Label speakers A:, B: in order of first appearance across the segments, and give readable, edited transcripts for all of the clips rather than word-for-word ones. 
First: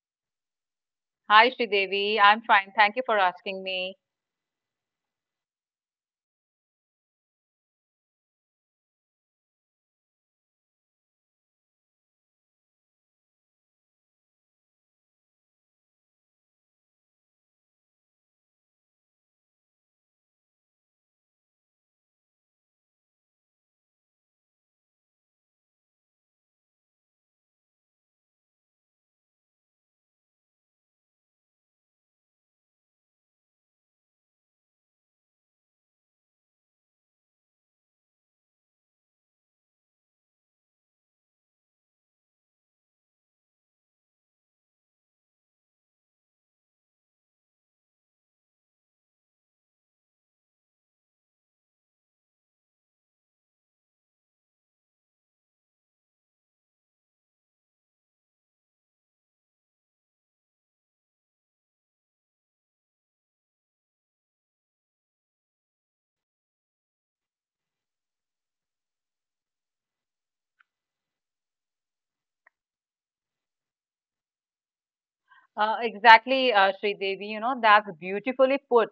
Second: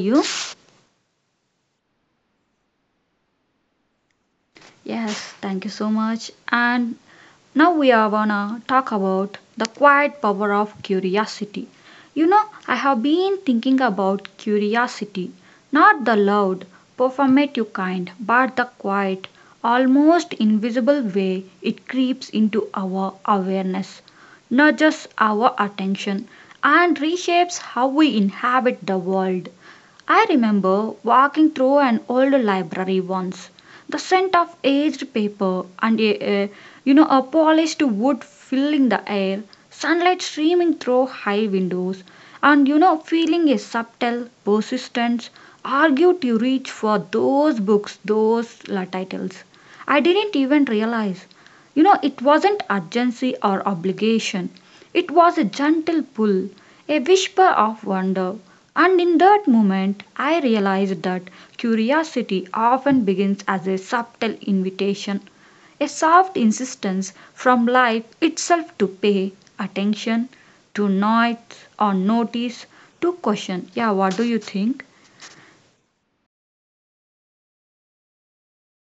A: you?
B: Hi, Sridevi. I'm fine. Thank you for asking me.
A: Yes, thank you so much. And Now we are gonna talk about the quiet power of curiosity. I have been thinking about curiosity, not the loud, performative kind, but the quiet, almost invisible way it creeps into our awareness, nudges our attention, and reshapes how we inhabit the world. I remember walking through an old library once, the scent of aged paper and a you know a polished wood filling the air, sunlight streaming through high windows, and feeling a subtle persistence argued to reach for those books, those titles. I didn't even realize. It wasn't urgency or obligation. It was a gentle pull, a whisper of wonder, and in that moment, I realized that curiosity often begins as a subtle invitation, a soft insistence from life itself to pay attention, to noise or notice, to question. Yeah, what do you think?
B: Exactly, Sridevi. You know, that's beautifully put.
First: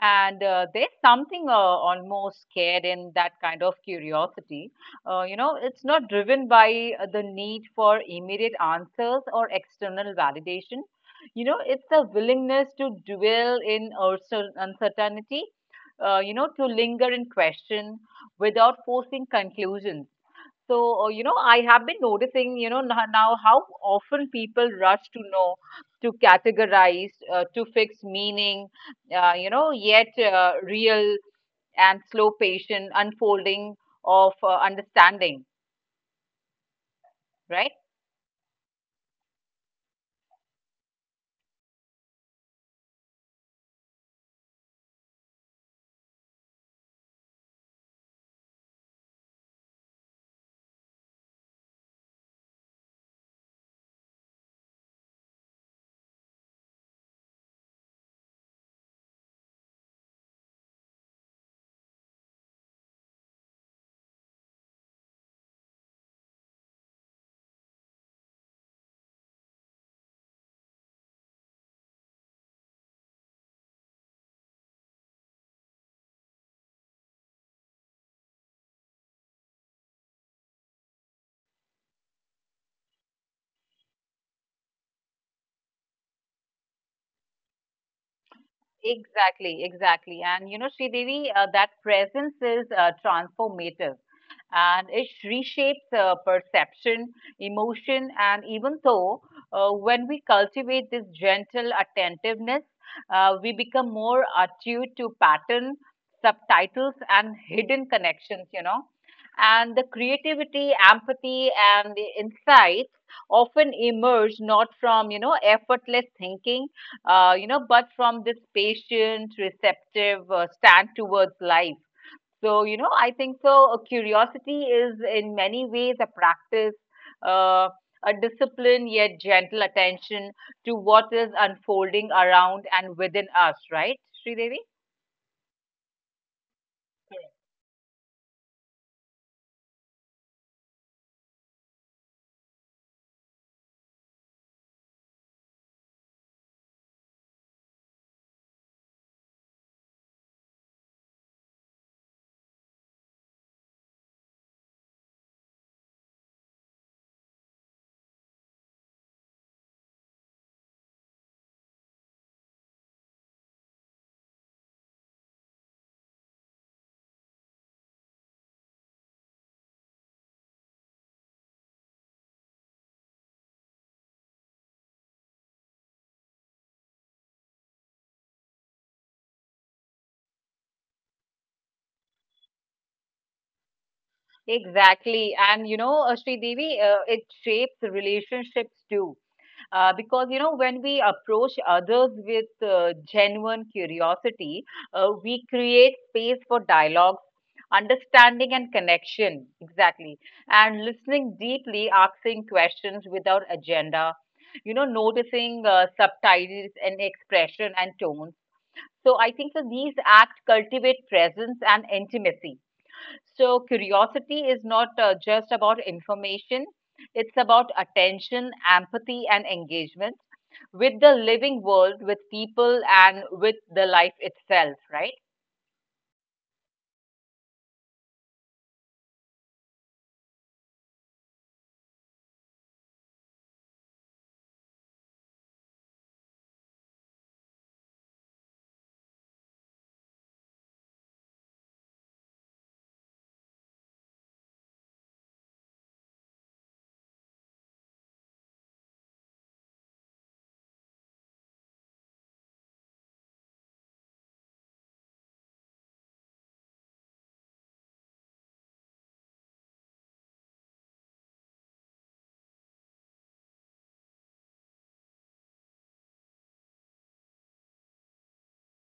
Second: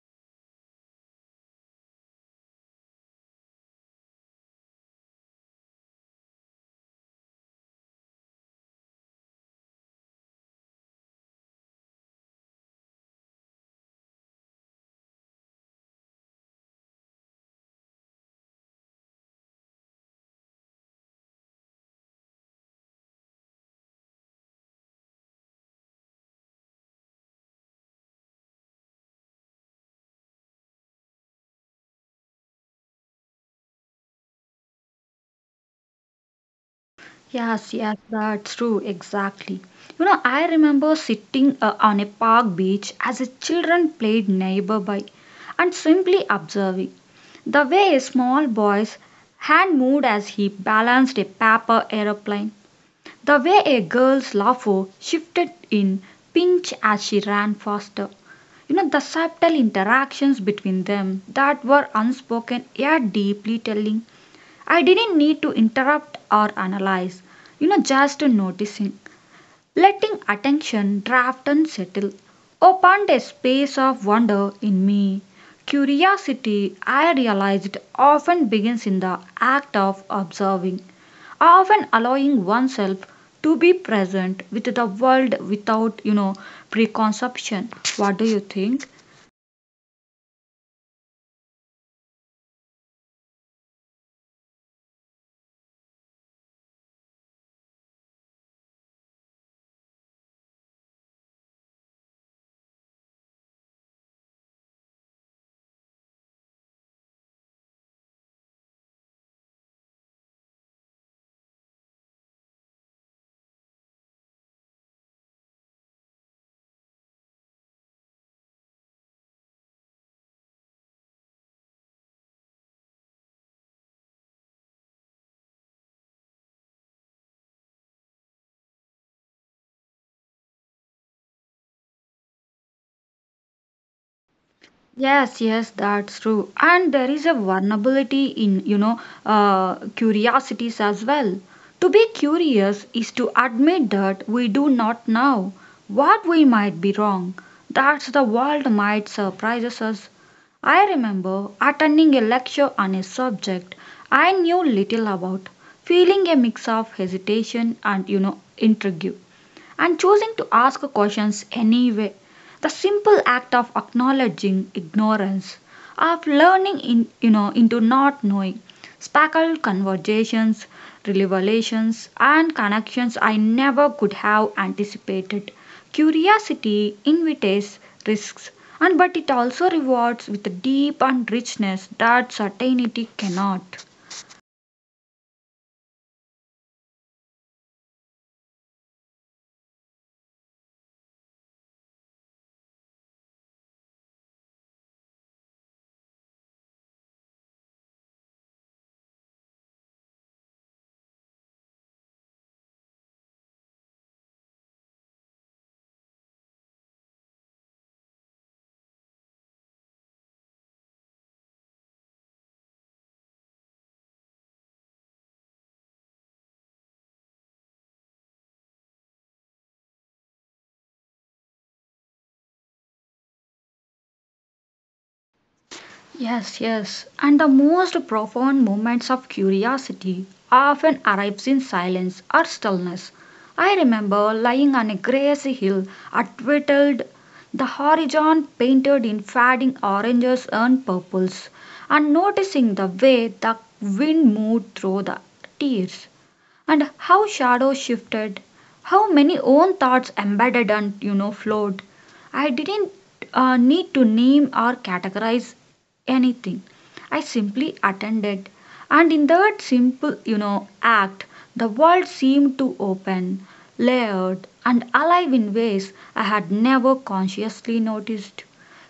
B: And there's something almost scared in that kind of curiosity. You know, it's not driven by the need for immediate answers or external validation. You know, it's a willingness to dwell in uncertainty, you know, to linger in question without forcing conclusions. So, you know, I have been noticing, you know, now how often people rush to know, to categorize, to fix meaning, you know, yet real and slow, patient unfolding of understanding,
A: Yes,
B: right?
A: yes, that's true, exactly. I remember sitting on a park beach as a children played neighbor by, and simply observing the way a small boy's hand moved as he balanced a paper aeroplane, the way a girl's laugh shifted in pinch as she ran faster. The subtle interactions between them that were unspoken yet deeply telling. I didn't need to interrupt or analyze, just noticing, letting attention draft and settle, opened a space of wonder in me. Curiosity, I realized, often begins in the act of observing, often allowing oneself to be present with the world without preconception. What do you think?
B: Exactly, exactly. And you know, Sridevi, that presence is transformative, and it reshapes perception, emotion, and even though when we cultivate this gentle attentiveness, we become more attuned to pattern, subtitles, and hidden connections, you know. And the creativity, empathy, and the insights often emerge not from, you know, effortless thinking, you know, but from this patient, receptive stand towards life. So, you know, I think so. Curiosity is in many ways a practice, uh, a discipline, yet gentle attention to what is unfolding around and within us, right, Sridevi?
A: Yes, yes, that's true. And there is a vulnerability in curiosities as well. To be curious is to admit that we do not know what we might be wrong. That's the world might surprises us. I remember attending a lecture on a subject I knew little about, feeling a mix of hesitation and intrigue, and choosing to ask questions anyway. The simple act of acknowledging ignorance, of learning in into not knowing, sparkle conversations, revelations, and connections I never could have anticipated. Curiosity invites risks, and but it also rewards with a deep and richness that certainty cannot.
B: Exactly. And, you know, Sridevi, it shapes relationships too. Because you know, when we approach others with genuine curiosity, we create space for dialogue, understanding, and connection, exactly. And listening deeply, asking questions without agenda, you know, noticing subtitles and expression and tones. So I think that these acts cultivate presence and intimacy. So curiosity is not just about information, it's about attention, empathy, and engagement with the living world, with people, and with the life itself, right?
A: Yes, yes. And the most profound moments of curiosity often arrives in silence or stillness. I remember lying on a grassy hill at Whittled, the horizon painted in fading oranges and purples, and noticing the way the wind moved through the tears and how shadows shifted, how many own thoughts embedded and flowed. I didn't need to name or categorize anything. I simply attended, and in that simple act, the world seemed to open, layered, and alive in ways I had never consciously noticed.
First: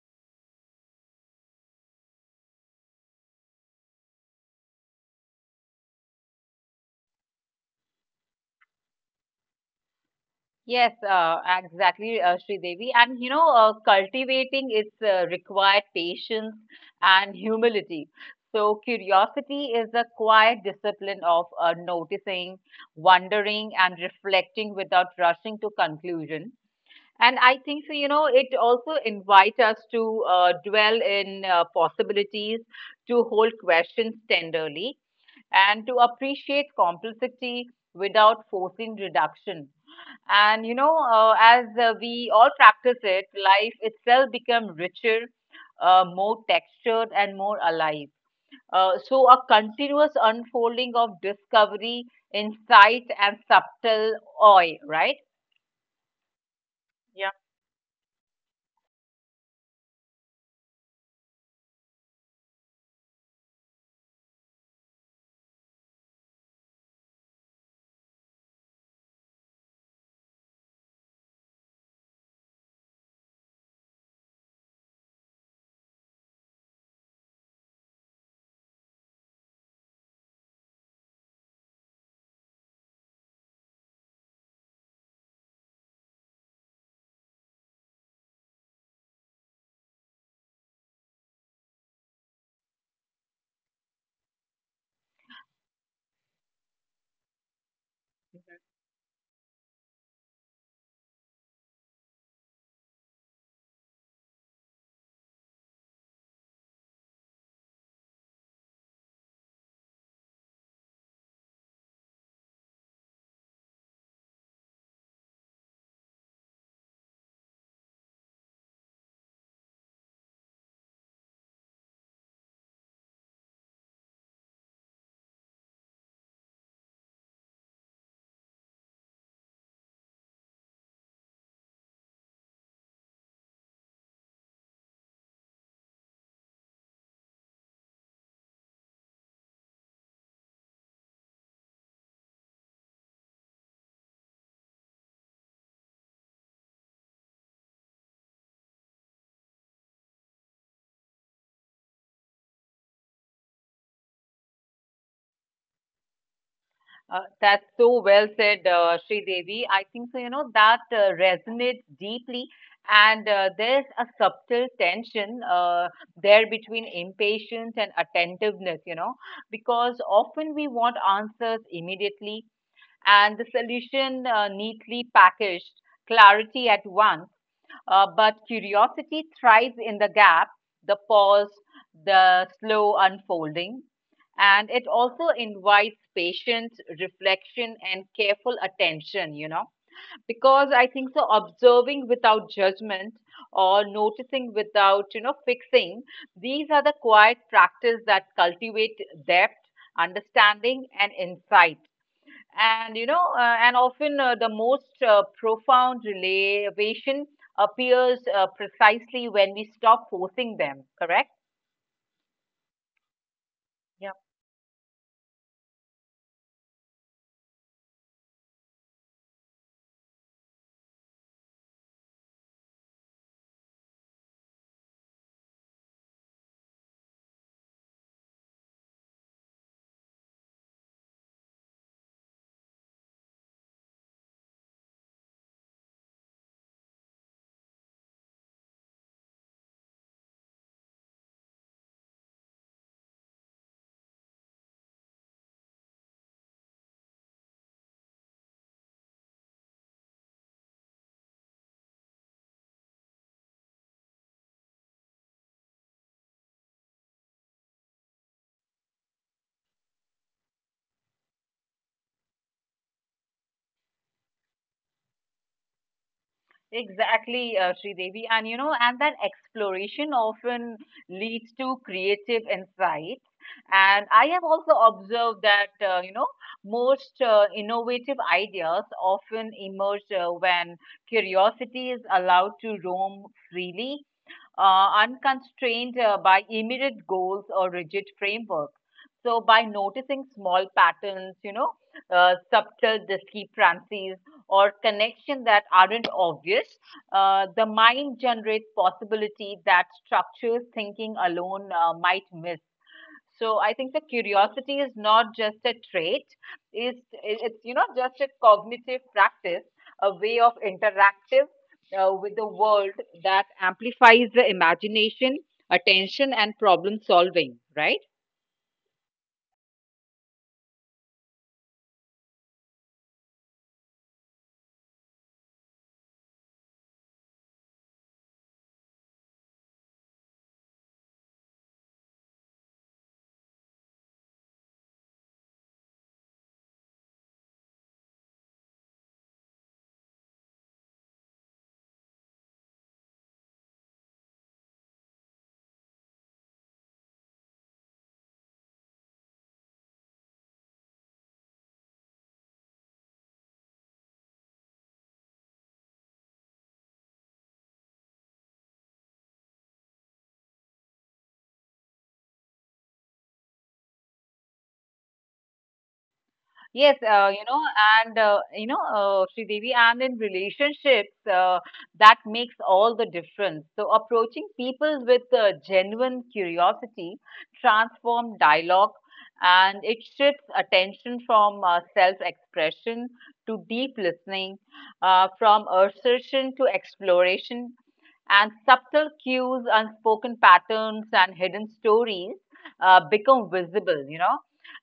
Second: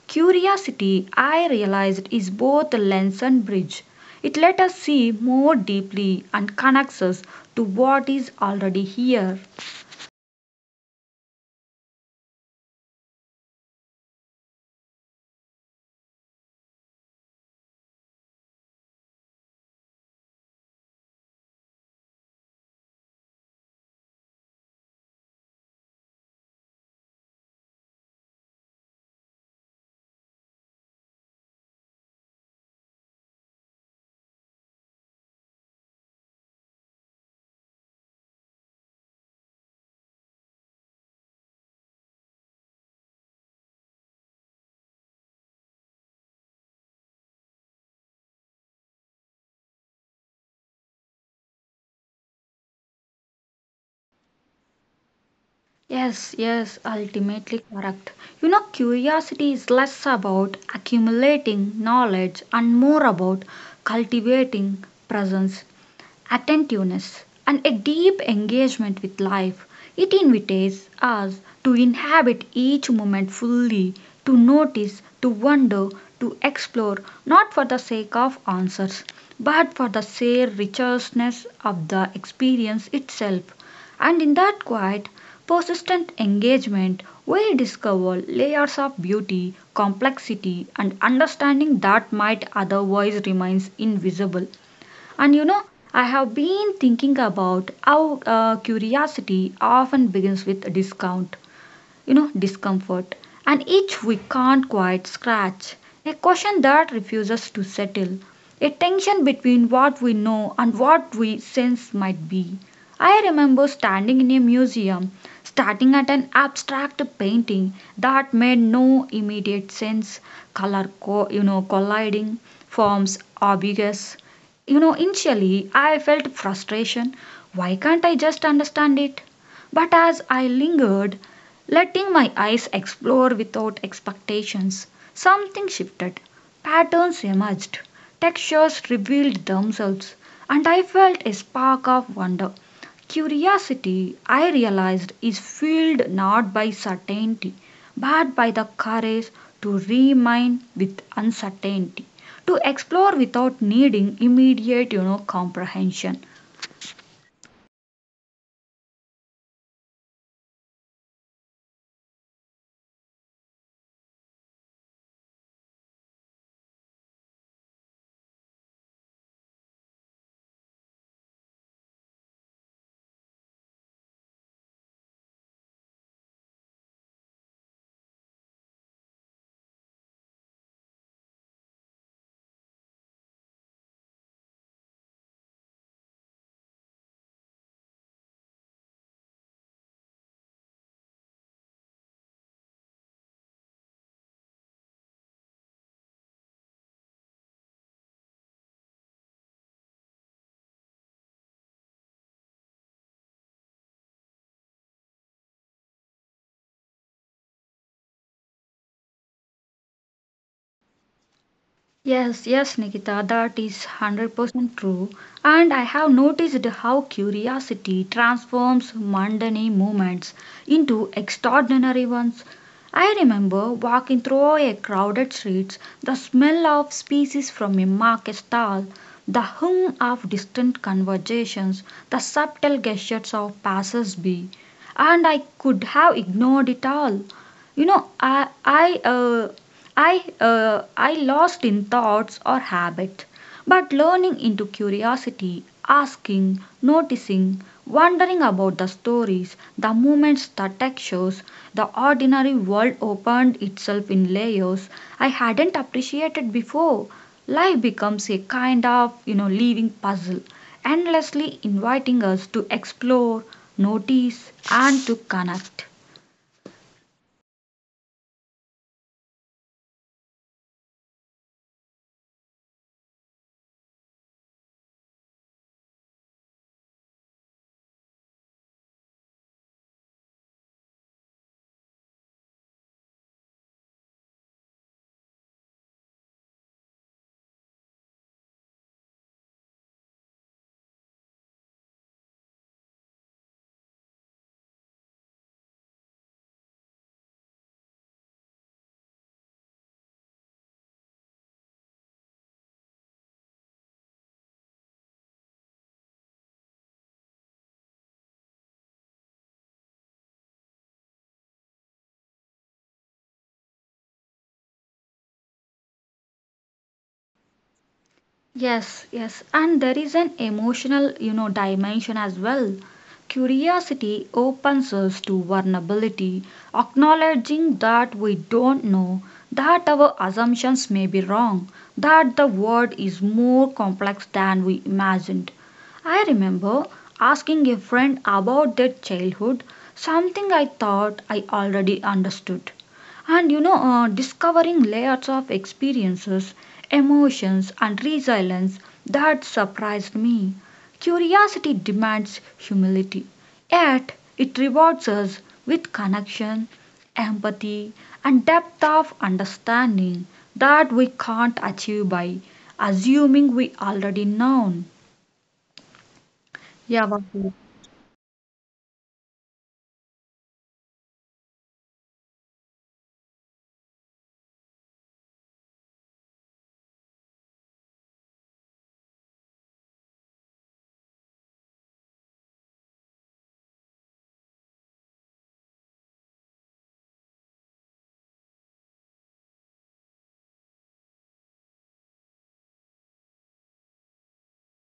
A: Curiosity, I realized, is both a lens and bridge. It lets us see more deeply and connects us to what is already here.
B: Yes, exactly, Devi. And you know, cultivating its required patience and humility. So, curiosity is a quiet discipline of noticing, wondering, and reflecting without rushing to conclusion. And I think so, you know, it also invites us to dwell in possibilities, to hold questions tenderly, and to appreciate complexity without forcing reduction. And, you know, as we all practice it, life itself becomes richer, more textured, and more alive. So, a continuous unfolding of discovery, insight, and subtle awe, right?
A: Yes, yes, ultimately correct. You know, curiosity is less about accumulating knowledge and more about cultivating presence, attentiveness, and a deep engagement with life. It invites us to inhabit each moment fully, to notice, to wonder, to explore, not for the sake of answers, but for the sheer richness of the experience itself. And in that quiet, persistent engagement, we discover layers of beauty, complexity, and understanding that might otherwise remain invisible. And I have been thinking about how curiosity often begins with a discount you know discomfort, and each we can't quite scratch, a question that refuses to settle, a tension between what we know and what we sense might be. I remember standing in a museum, starting at an abstract painting that made no immediate sense, color colliding, forms obvious. Initially I felt frustration. Why can't I just understand it? But as I lingered, letting my eyes explore without expectations, something shifted. Patterns emerged, textures revealed themselves, and I felt a spark of wonder. Curiosity, I realized, is fueled not by certainty, but by the courage to remain with uncertainty, to explore without needing immediate comprehension.
B: That's so well said, Sri Devi. I think so, you know, that resonates deeply. And there's a subtle tension there between impatience and attentiveness, you know, because often we want answers immediately and the solution neatly packaged, clarity at once. But curiosity thrives in the gap, the pause, the slow unfolding, and it also invites patience, reflection, and careful attention, you know, because I think so observing without judgment or noticing without, you know, fixing, these are the quiet practice that cultivate depth, understanding, and insight. And you know, and often the most profound relation appears precisely when we stop forcing them, correct.
A: Yes, yes, Nikita, that is 100% true. And I have noticed how curiosity transforms mundane moments into extraordinary ones. I remember walking through a crowded street, the smell of species from a market stall, the hum of distant conversations, the subtle gestures of passers-by, and I could have ignored it all. You know, I lost in thoughts or habits, but learning into curiosity, asking, noticing, wondering about the stories, the moments, the textures, the ordinary world opened itself in layers I hadn't appreciated before. Life becomes a kind of living puzzle, endlessly inviting us to explore, notice, and to connect.
B: Exactly, Sridevi. And you know, and that exploration often leads to creative insights. And I have also observed that, you know, most innovative ideas often emerge when curiosity is allowed to roam freely, unconstrained by immediate goals or rigid frameworks. So, by noticing small patterns, you know, subtle discrepancies, or connection that aren't obvious, the mind generates possibility that structures thinking alone might miss. So I think the curiosity is not just a trait; it's you know just a cognitive practice, a way of interactive with the world that amplifies the imagination, attention, and problem solving. Right?
A: Yes, yes, and there is an emotional dimension as well. Curiosity opens us to vulnerability, acknowledging that we don't know, that our assumptions may be wrong, that the world is more complex than we imagined. I remember asking a friend about their childhood, something I thought I already understood. And discovering layers of experiences, emotions, and resilience that surprised me. Curiosity demands humility, yet it rewards us with connection, empathy, and depth of understanding that we can't achieve by assuming we already know.
B: Yes,
A: Yeah,
B: you
A: Vasu.
B: know, and you know, Devi, and in relationships, that makes all the difference. So, approaching people with genuine curiosity transform dialogue, and it shifts attention from self-expression to deep listening, from assertion to exploration, and subtle cues, unspoken patterns, and hidden stories become visible. You know,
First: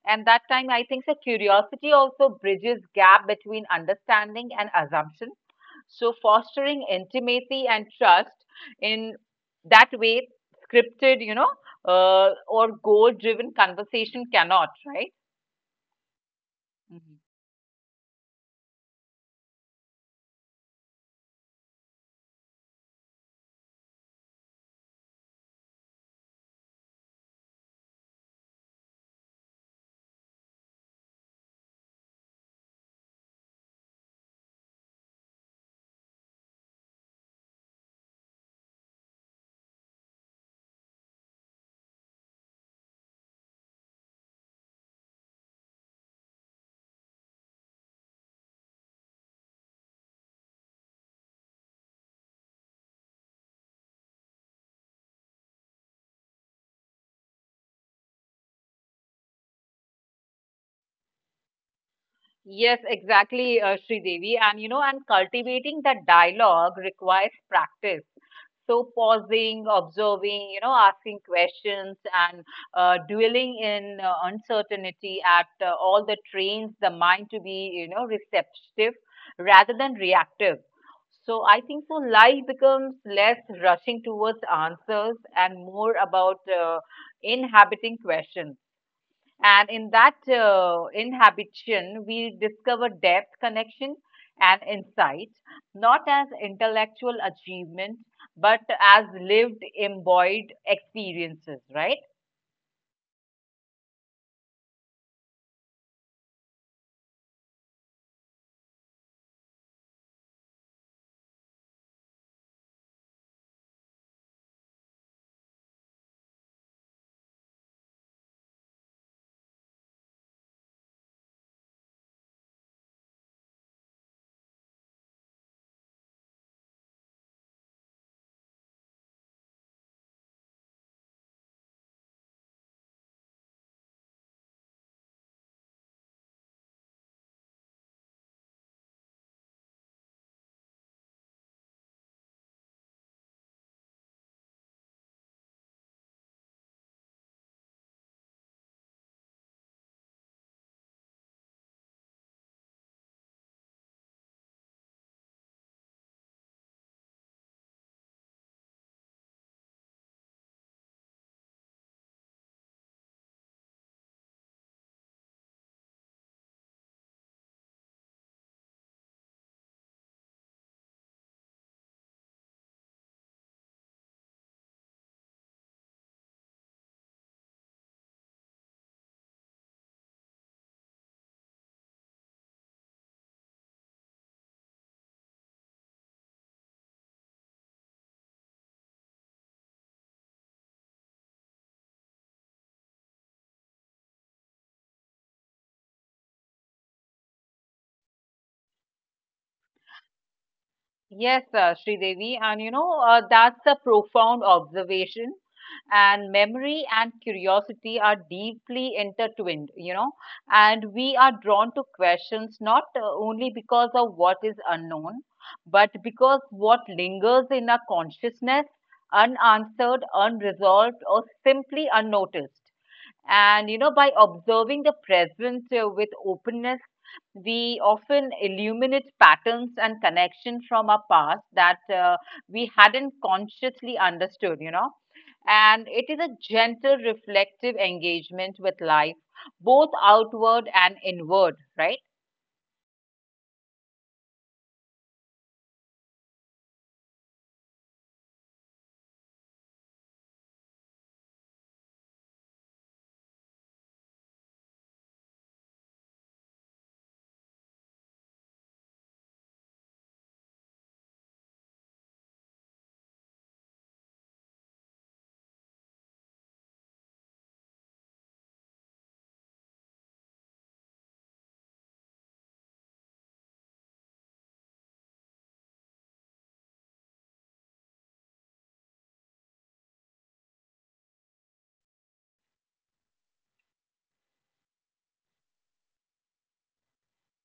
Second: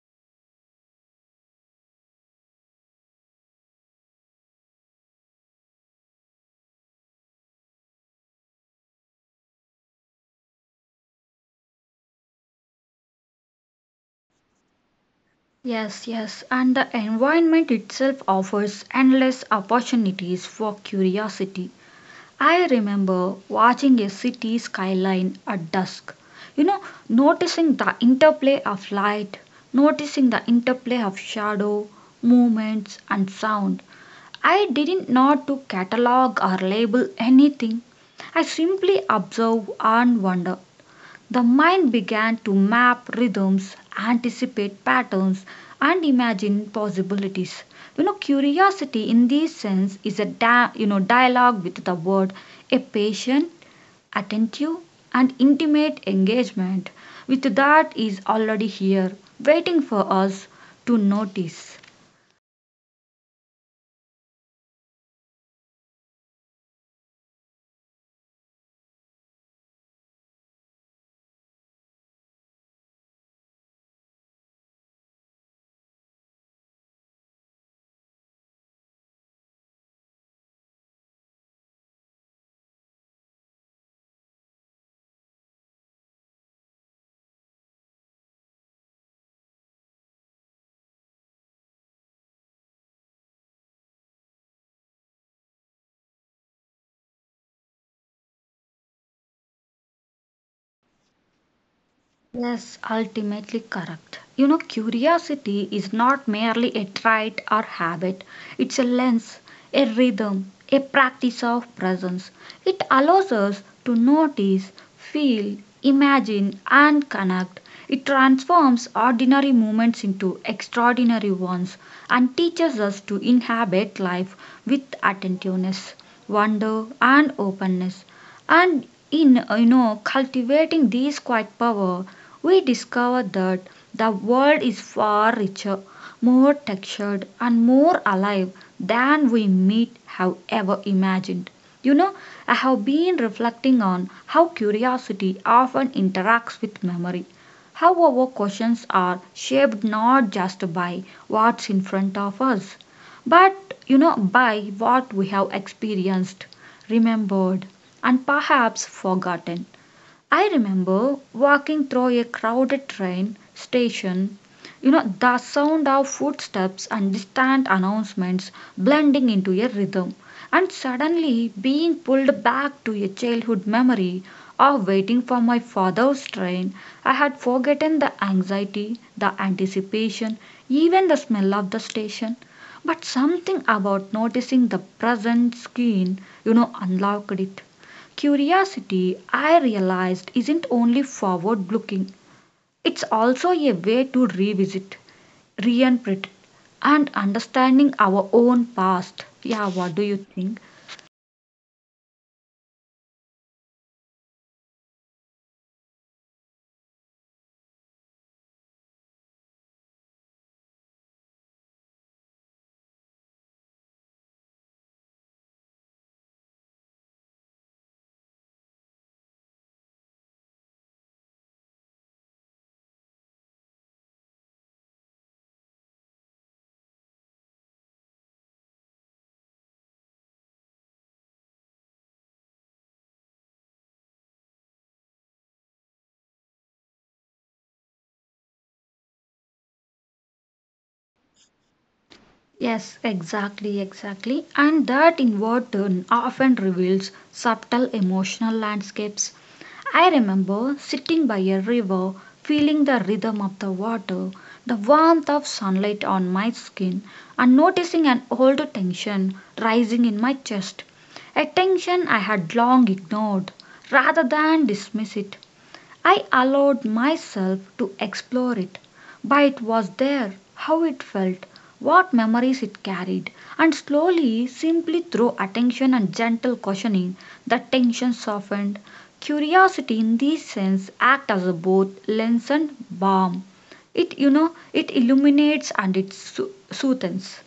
B: and that time, I think so curiosity also bridges gap between understanding and assumption. So fostering intimacy and trust in that way, scripted, you know, or goal-driven conversation cannot, right?
A: Yes, yes, and the
B: Mhm.
A: environment itself offers endless opportunities for curiosity. I remember watching a city skyline at dusk, you know, noticing the interplay of light, noticing the interplay of shadow, movements, and sound. I didn't not to catalog or label anything. I simply observe and wonder. The mind began to map rhythms, anticipate patterns, and imagine possibilities. You know, curiosity in this sense is a dialogue with the world, a patient, attentive, and intimate engagement with that is already here, waiting for us to notice.
B: Yes, exactly, Sridevi. And you know, and cultivating that dialogue requires practice. So pausing, observing, you know, asking questions, and dwelling in uncertainty at all the trains the mind to be, you know, receptive rather than reactive. So I think so life becomes less rushing towards answers and more about inhabiting questions. And in that inhabition, we discover depth, connection, and insight, not as intellectual achievement, but as lived, embodied experiences, right?
A: Yes, ultimately correct. You know, curiosity is not merely a trait or habit, it's a lens, a rhythm, a practice of presence. It allows us to notice, feel, imagine, and connect. It transforms ordinary moments into extraordinary ones and teaches us to inhabit life with attentiveness, wonder, and openness. And in cultivating these quiet power we discover that the world is far richer, more textured, and more alive than we might have ever imagined. You know, I have been reflecting on how curiosity often interacts with memory, how our questions are shaped not just by what's in front of us, but by what we have experienced, remembered, and perhaps forgotten. I remember walking through a crowded train station. The sound of footsteps and distant announcements blending into a rhythm, and suddenly being pulled back to a childhood memory of waiting for my father's train. I had forgotten the anxiety, the anticipation, even the smell of the station. But something about noticing the present scene unlocked it. Curiosity, I realized, isn't only forward looking, it's also a way to revisit, reinterpret, and understanding our own past. Yeah, what do you think?
B: Yes, Sridevi, and you know, that's a profound observation. And memory and curiosity are deeply intertwined, you know, and we are drawn to questions not only because of what is unknown, but because what lingers in our consciousness, unanswered, unresolved, or simply unnoticed. And you know, by observing the present with openness, we often illuminate patterns and connections from our past that we hadn't consciously understood, you know. And it is a gentle, reflective engagement with life, both outward and inward, right?
A: Yes, exactly, exactly. And that inward turn often reveals subtle emotional landscapes. I remember sitting by a river, feeling the rhythm of the water, the warmth of sunlight on my skin, and noticing an old tension rising in my chest. A tension I had long ignored. Rather than dismiss it, I allowed myself to explore it, but it was there, how it felt, what memories it carried, and slowly, simply through attention and gentle cautioning, the tension softened. Curiosity in this sense acts as a both lens and balm. It you know it illuminates and it soothes.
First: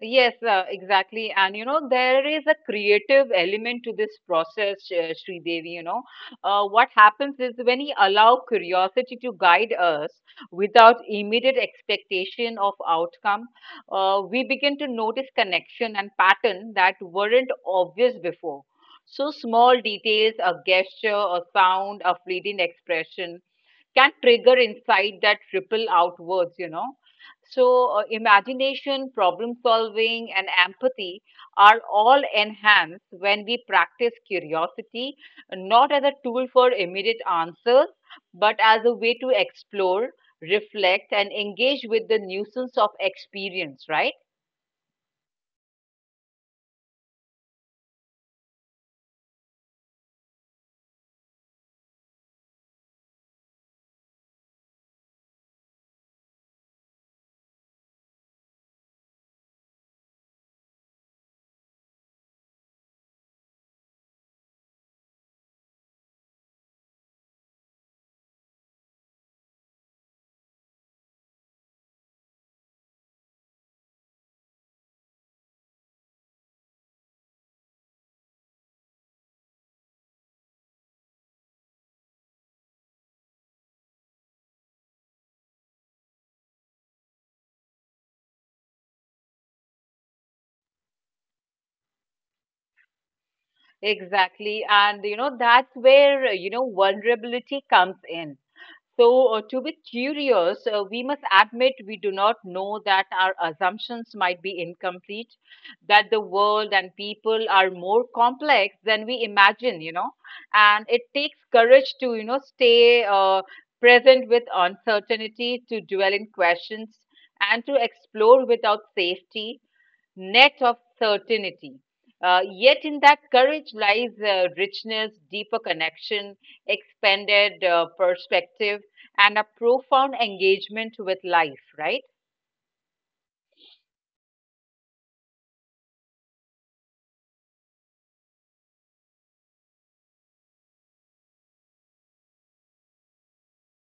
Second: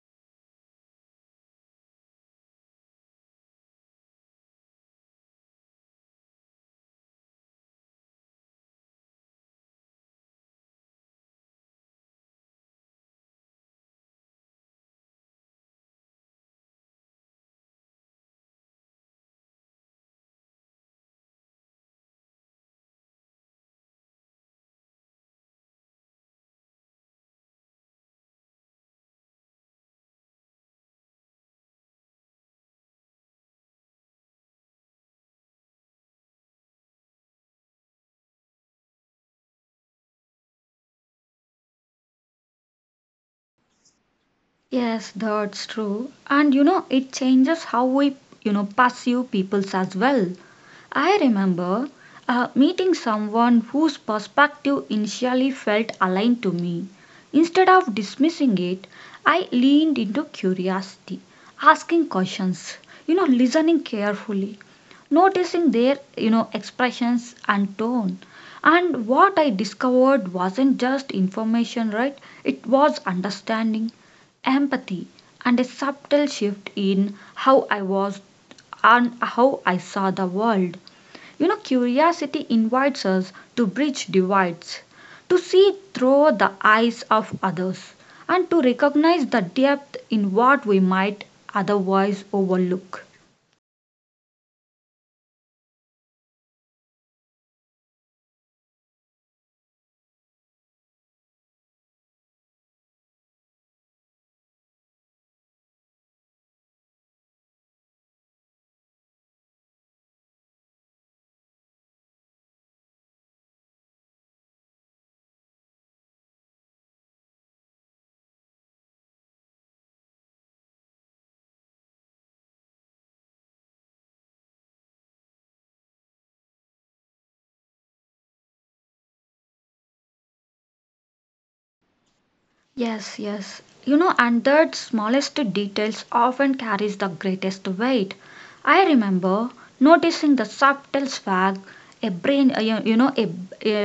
B: Yes, exactly. And you know, there is a creative element to this process, Sri Devi. You know, what happens is when we allow curiosity to guide us without immediate expectation of outcome, we begin to notice connection and pattern that weren't obvious before. So small details, a gesture, a sound, a fleeting expression can trigger insight that ripple outwards, you know. So, imagination, problem solving, and empathy are all enhanced when we practice curiosity, not as a tool for immediate answers, but as a way to explore, reflect, and engage with the nuisance of experience, right?
A: Yes, that's true. And you know, it changes how we perceive peoples as well. I remember meeting someone whose perspective initially felt aligned to me. Instead of dismissing it, I leaned into curiosity, asking questions, listening carefully, noticing their expressions and tone. And what I discovered wasn't just information, right? It was understanding, empathy, and a subtle shift in how I was and how I saw the world. You know, curiosity invites us to bridge divides, to see through the eyes of others, and to recognize the depth in what we might otherwise overlook.
B: Exactly. And, you know, that's where, you know, vulnerability comes in. So, to be curious, we must admit we do not know, that our assumptions might be incomplete, that the world and people are more complex than we imagine, you know. And it takes courage to, you know, stay present with uncertainty, to dwell in questions, and to explore without safety net of certainty. Yet in that courage lies richness, deeper connection, expanded perspective, and a profound engagement with life, right?
A: Yes, yes. You know, and that smallest details often carries the greatest weight. I remember noticing the subtle swag a brain, uh, you you know, a,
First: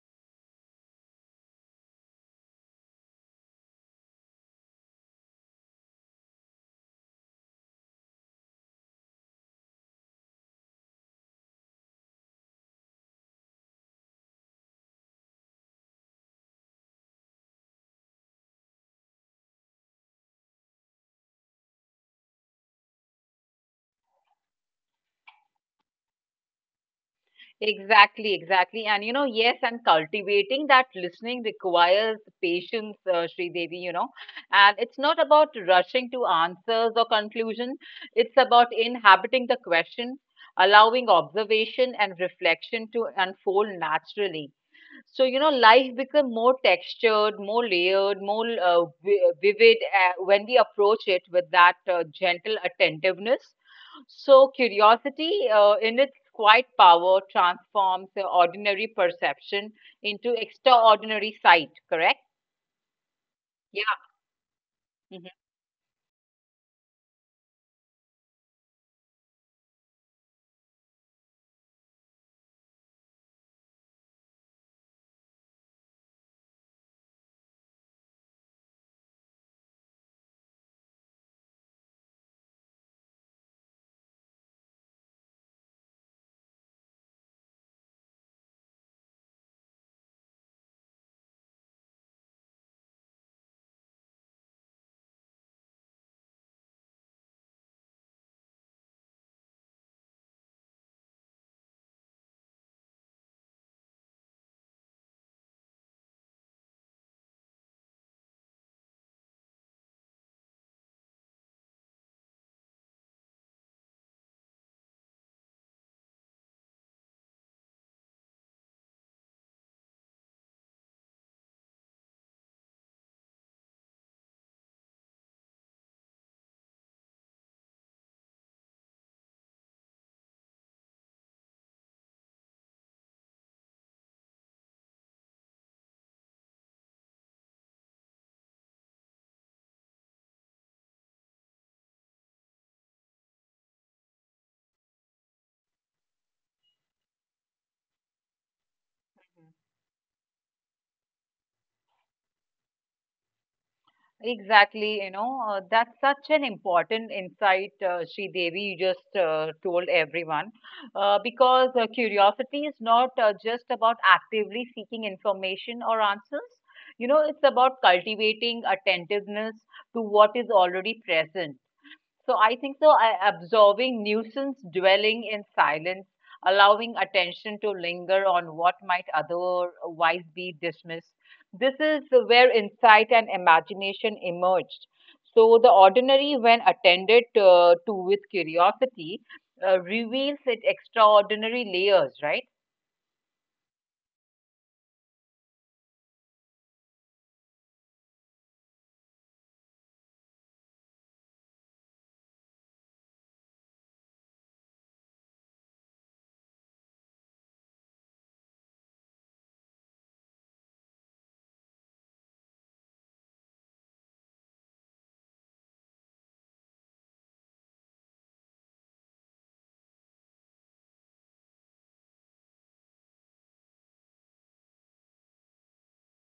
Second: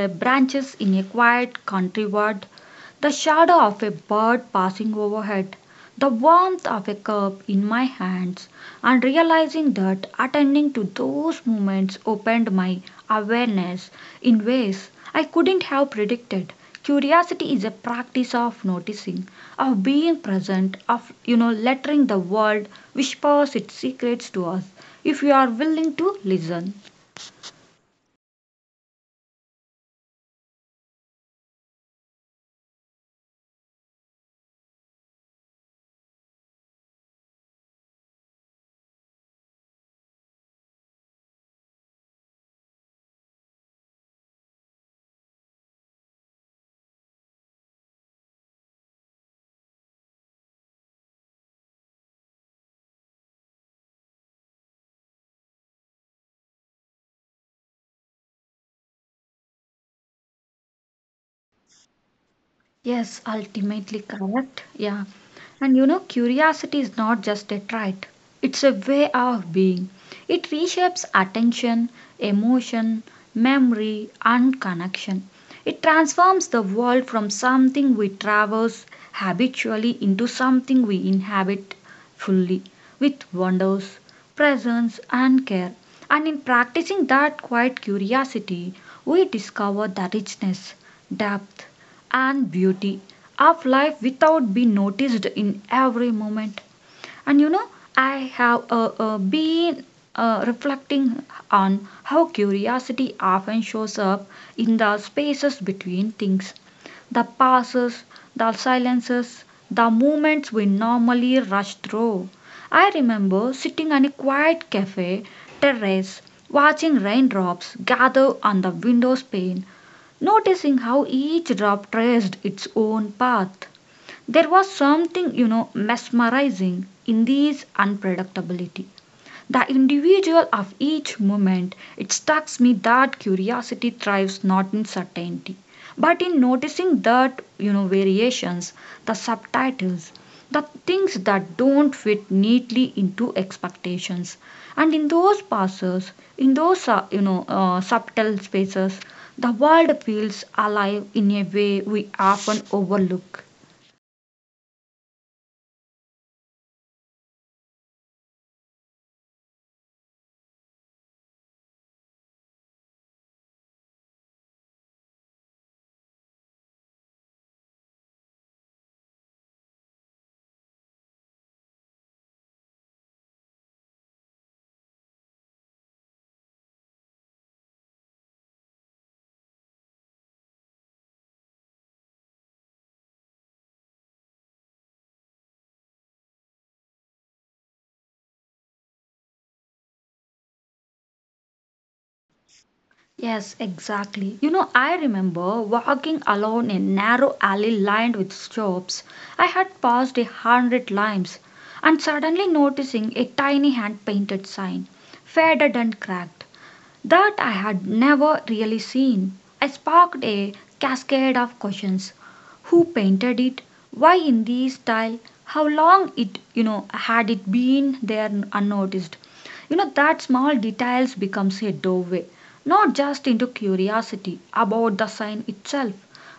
A: a branches in a quiet country ward, the shadow of a bird passing overhead, the warmth of a cup in my hands, and realizing that attending to those moments opened my awareness in ways I couldn't have predicted. Curiosity is a practice of noticing, of being present, of letting the world whispers its secrets to us if we are willing to listen.
B: Exactly, exactly. And you know, yes, and cultivating that listening requires patience, Devi, you know. And it's not about rushing to answers or conclusion. It's about inhabiting the question, allowing observation and reflection to unfold naturally. So, you know, life become more textured, more layered, more vivid when we approach it with that gentle attentiveness. So, curiosity in its quiet power transforms the ordinary perception into extraordinary sight, correct?
A: Yes,
B: Yeah.
A: ultimately correct. Yeah. And curiosity is not just a trait, it's a way of being. It reshapes attention, emotion, memory, and connection. It transforms the world from something we traverse habitually into something we inhabit fully with wonders, presence, and care. And in practicing that quiet curiosity, we discover the richness, depth, and beauty of life without being noticed in every moment. And I have been reflecting on how curiosity often shows up in the spaces between things, the pauses, the silences, the moments we normally rush through. I remember sitting on a quiet cafe terrace, watching raindrops gather on the window pane, noticing how each drop traced its own path. There was something, mesmerizing in this unpredictability. The individual of each moment, it strikes me that curiosity thrives not in certainty, but in noticing that, variations, the subtitles, the things that don't fit neatly into expectations. And in those passes, in those, subtle spaces, the world feels alive in a way we often overlook.
B: Exactly, you know, that's such an important insight, Sri Devi, you just told everyone. Because curiosity is not just about actively seeking information or answers, you know, it's about cultivating attentiveness to what is already present. So I think so. Absorbing nuisance, dwelling in silence, allowing attention to linger on what might otherwise be dismissed. This is where insight and imagination emerged. So the ordinary, when attended to with curiosity, reveals its extraordinary layers, right?
A: Yes, exactly. I remember walking alone in a narrow alley lined with shops I had passed a hundred times, and suddenly noticing a tiny hand painted sign, faded and cracked, that I had never really seen. I sparked a cascade of questions. Who painted it? Why in this style? How long had it been there unnoticed? That small details becomes a doorway, not just into curiosity about the sign itself,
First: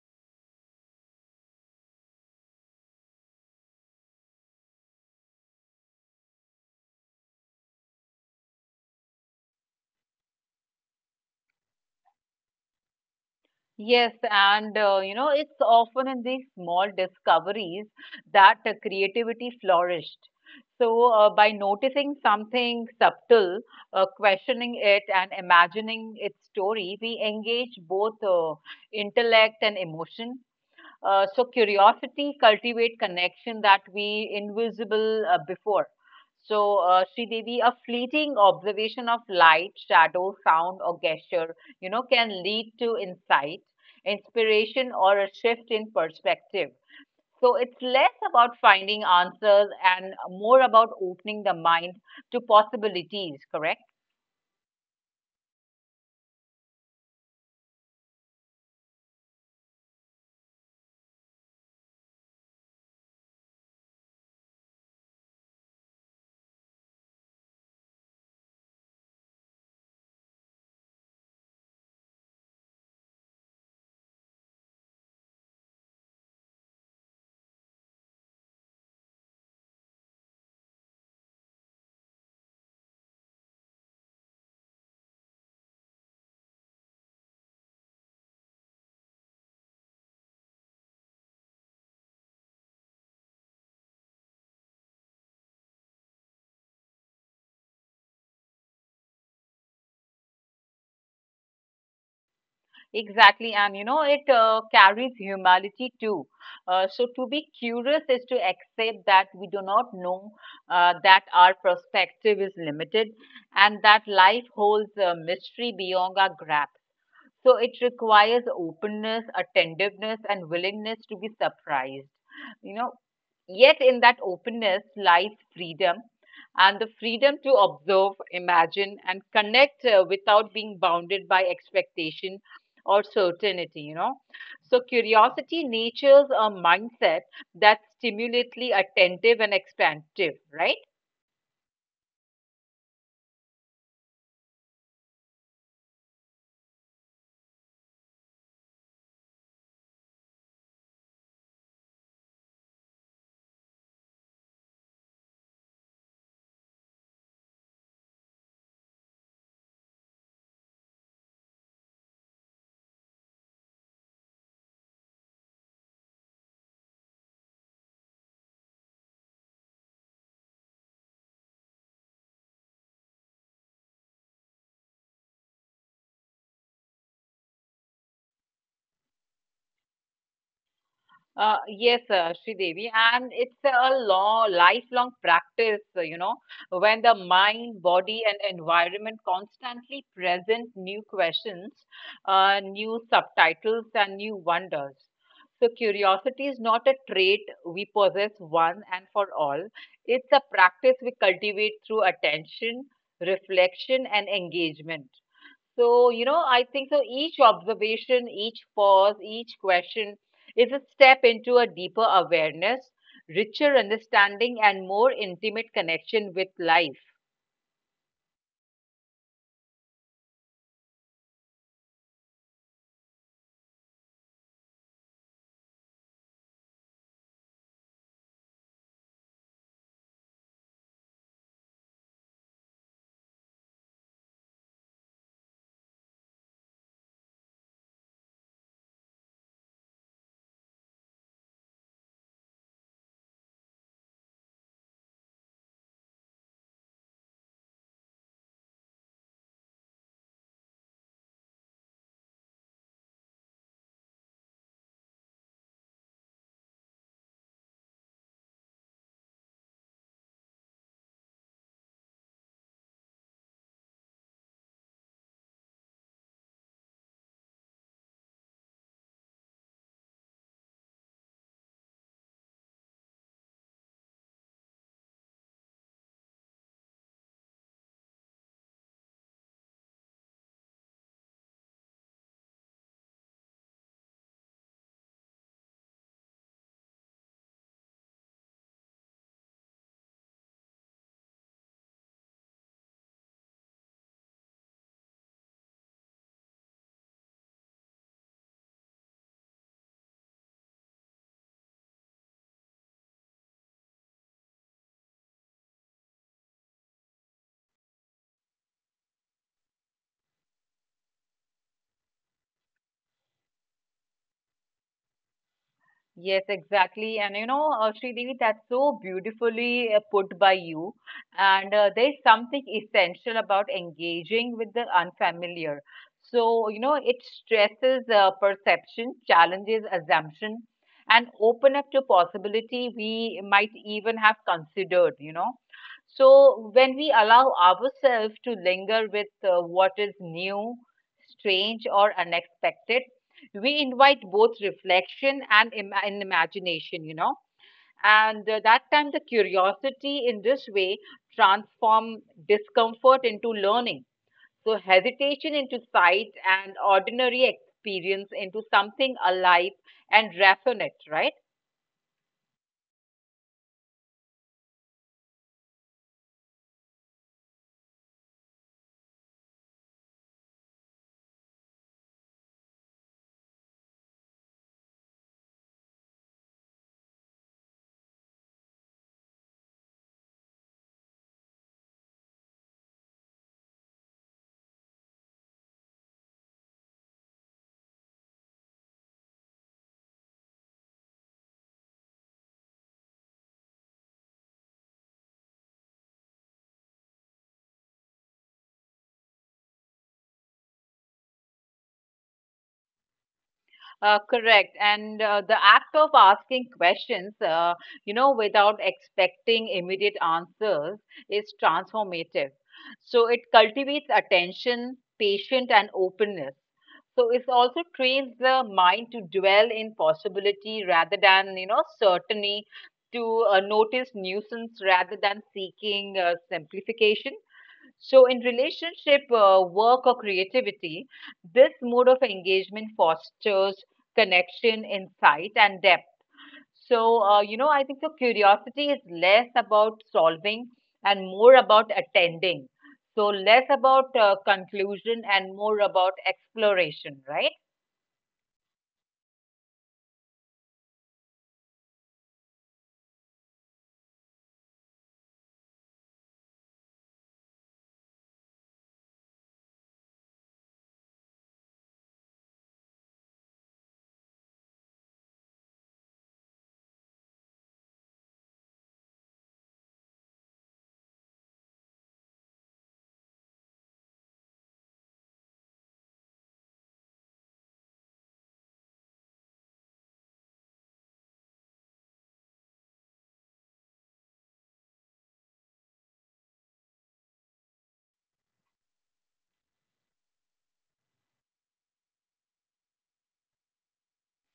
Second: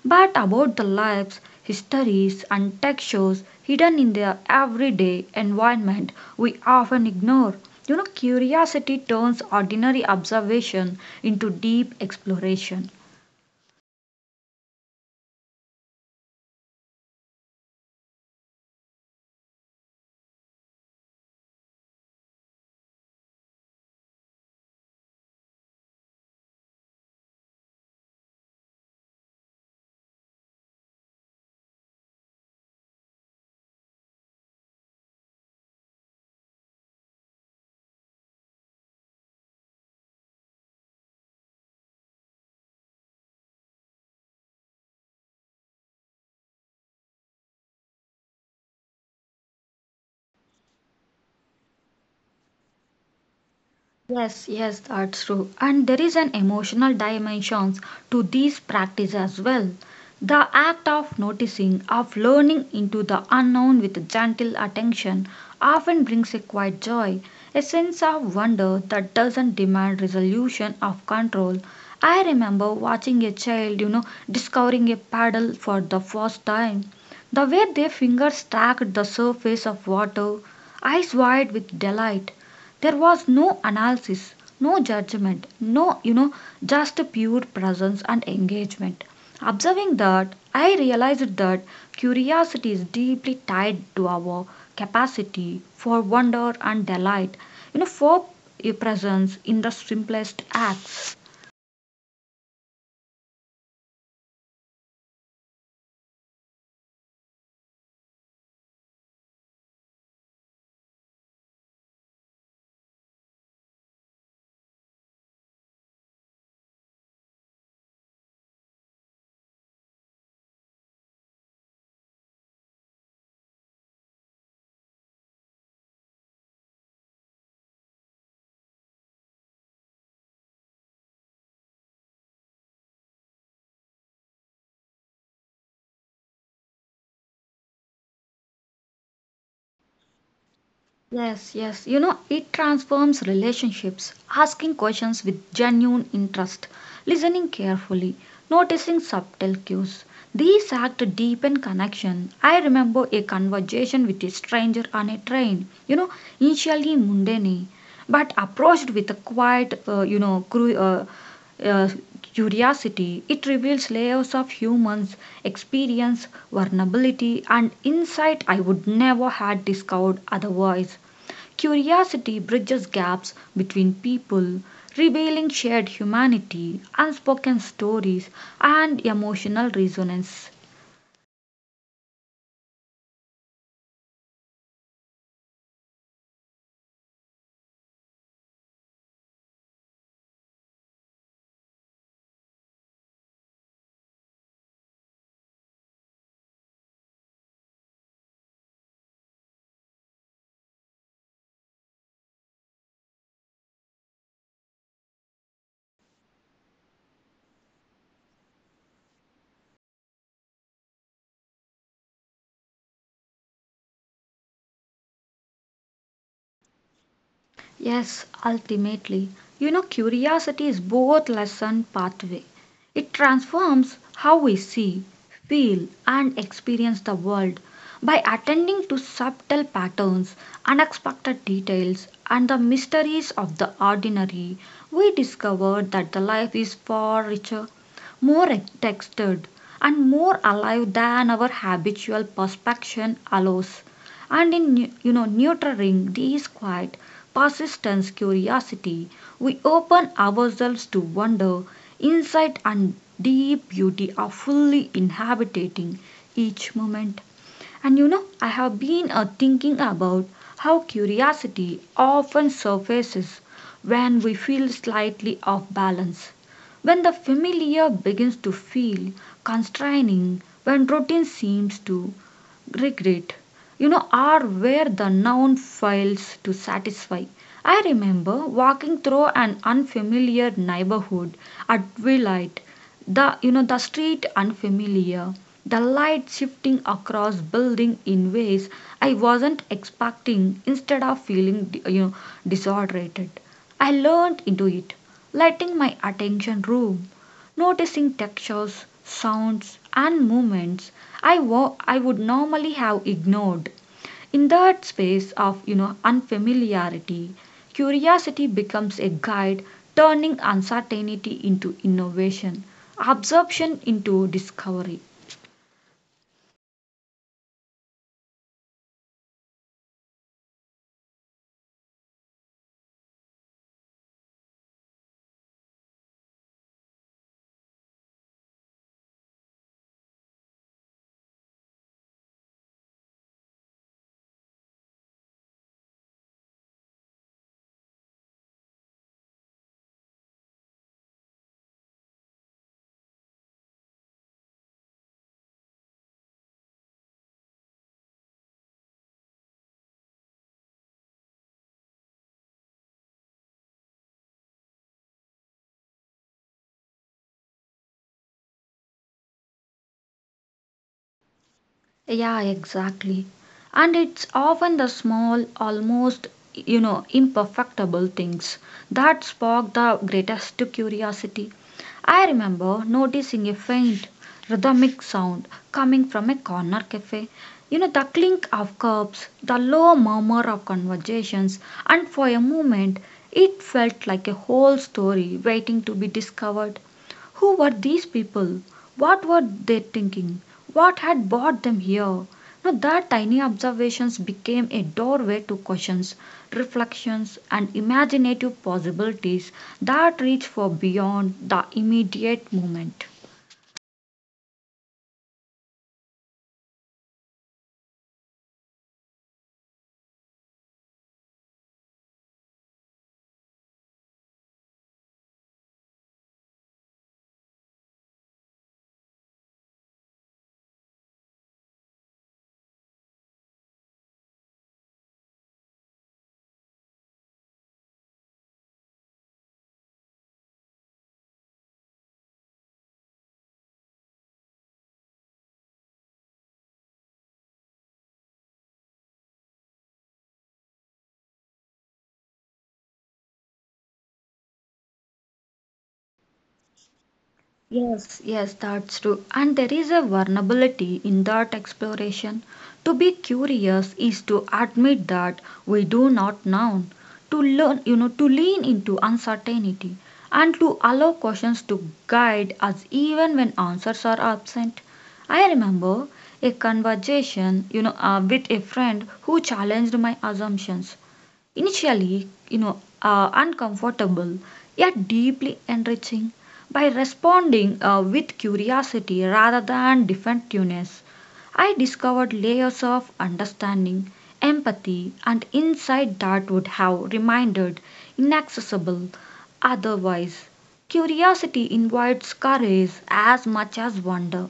A: but about the lives, histories, and textures hidden in their everyday environment we often ignore. Curiosity turns ordinary observation into deep exploration.
B: Yes, and you know, it's often in these small discoveries that creativity flourished. So, by noticing something subtle, questioning it, and imagining its story, we engage both intellect and emotion. So curiosity cultivate connection that we invisible before. So Sri Devi, a fleeting observation of light, shadow, sound, or gesture, you know, can lead to insight, inspiration, or a shift in perspective. So it's less about finding answers and more about opening the mind to possibilities. Correct?
A: Yes, yes, that's true. And there is an emotional dimension to these practice as well. The act of noticing, of learning into the unknown with gentle attention, often brings a quiet joy, a sense of wonder that doesn't demand resolution of control. I remember watching a child, discovering a paddle for the first time. The way their fingers tracked the surface of water, eyes wide with delight, there was no analysis, no judgment, no, just pure presence and engagement. Observing that, I realized that curiosity is deeply tied to our capacity for wonder and delight, for a presence in the simplest acts.
B: Exactly, and you know, it carries humility too. So, to be curious is to accept that we do not know, that our perspective is limited, and that life holds a mystery beyond our grasp. So it requires openness, attentiveness, and willingness to be surprised. You know, yet in that openness lies freedom, and the freedom to observe, imagine, and connect without being bounded by expectation or certainty, you know. So, curiosity natures a mindset that's stimulatively attentive and expansive, right?
A: Yes, yes. It transforms relationships, asking questions with genuine interest, listening carefully, noticing subtle cues. These acts deepen connection. I remember a conversation with a stranger on a train, initially mundane, but approached with a quiet, uh, curiosity. It reveals layers of humans' experience, vulnerability, and insight I would never had discovered otherwise. Curiosity bridges gaps between people, revealing shared humanity, unspoken stories, and emotional resonance.
B: Yes, Devi, and it's a long, lifelong practice, you know, when the mind, body, and environment constantly present new questions, new subtitles, and new wonders. So, curiosity is not a trait we possess one and for all, it's a practice we cultivate through attention, reflection, and engagement. So, you know, I think so each observation, each pause, each question is a step into a deeper awareness, richer understanding, and more intimate connection with life.
A: Yes, ultimately, curiosity is both lesson pathway. It transforms how we see, feel, and experience the world by attending to subtle patterns, unexpected details, and the mysteries of the ordinary. We discover that the life is far richer, more textured, and more alive than our habitual perception allows. And in, nurturing these quiet, persistence curiosity, we open ourselves to wonder, insight, and deep beauty of fully inhabiting each moment. And I have been thinking about how curiosity often surfaces when we feel slightly off balance. When the familiar begins to feel constraining, when routine seems to regret, are where the noun fails to satisfy. I remember walking through an unfamiliar neighborhood at twilight, the you know the street unfamiliar, the light shifting across building in ways I wasn't expecting. Instead of feeling, you know disoriented, I learned into it, letting my attention roam, noticing textures, sounds, and movements I would normally have ignored. In that space of, unfamiliarity, curiosity becomes a guide, turning uncertainty into innovation, absorption into discovery.
B: Yes, exactly. And you know, Sridevi, that's so beautifully put by you. And there's something essential about engaging with the unfamiliar. So, you know, it stresses perception, challenges assumption, and open up to possibility we might even have considered, you know. So, when we allow ourselves to linger with what is new, strange, or unexpected, we invite both reflection and imagination, and that time the curiosity in this way transform discomfort into learning, so hesitation into sight and ordinary experience into something alive and resonant, right?
A: Yeah, exactly. And it's often the small, almost, imperfectible things that spark the greatest curiosity. I remember noticing a faint rhythmic sound coming from a corner cafe. The clink of cups, the low murmur of conversations, and for a moment it felt like a whole story waiting to be discovered. Who were these people? What were they thinking? What had brought them here? Now that tiny observations became a doorway to questions, reflections, and imaginative possibilities that reach for beyond the immediate moment.
B: Correct. And the act of asking questions, without expecting immediate answers is transformative. So it cultivates attention, patience, and openness. So it also trains the mind to dwell in possibility rather than, certainty, to notice nuisance rather than seeking simplification. So, in relationship, work, or creativity, this mode of engagement fosters connection, insight, and depth. So, I think so curiosity is less about solving and more about attending. So, less about conclusion and more about exploration, right?
A: Yes, yes, that's true. And there is a vulnerability in that exploration. To be curious is to admit that we do not know, to learn, to lean into uncertainty and to allow questions to guide us even when answers are absent. I remember a conversation, with a friend who challenged my assumptions, initially, uncomfortable, yet deeply enriching. By responding with curiosity rather than defensiveness, I discovered layers of understanding, empathy, and insight that would have remained inaccessible otherwise. Curiosity invites courage as much as wonder.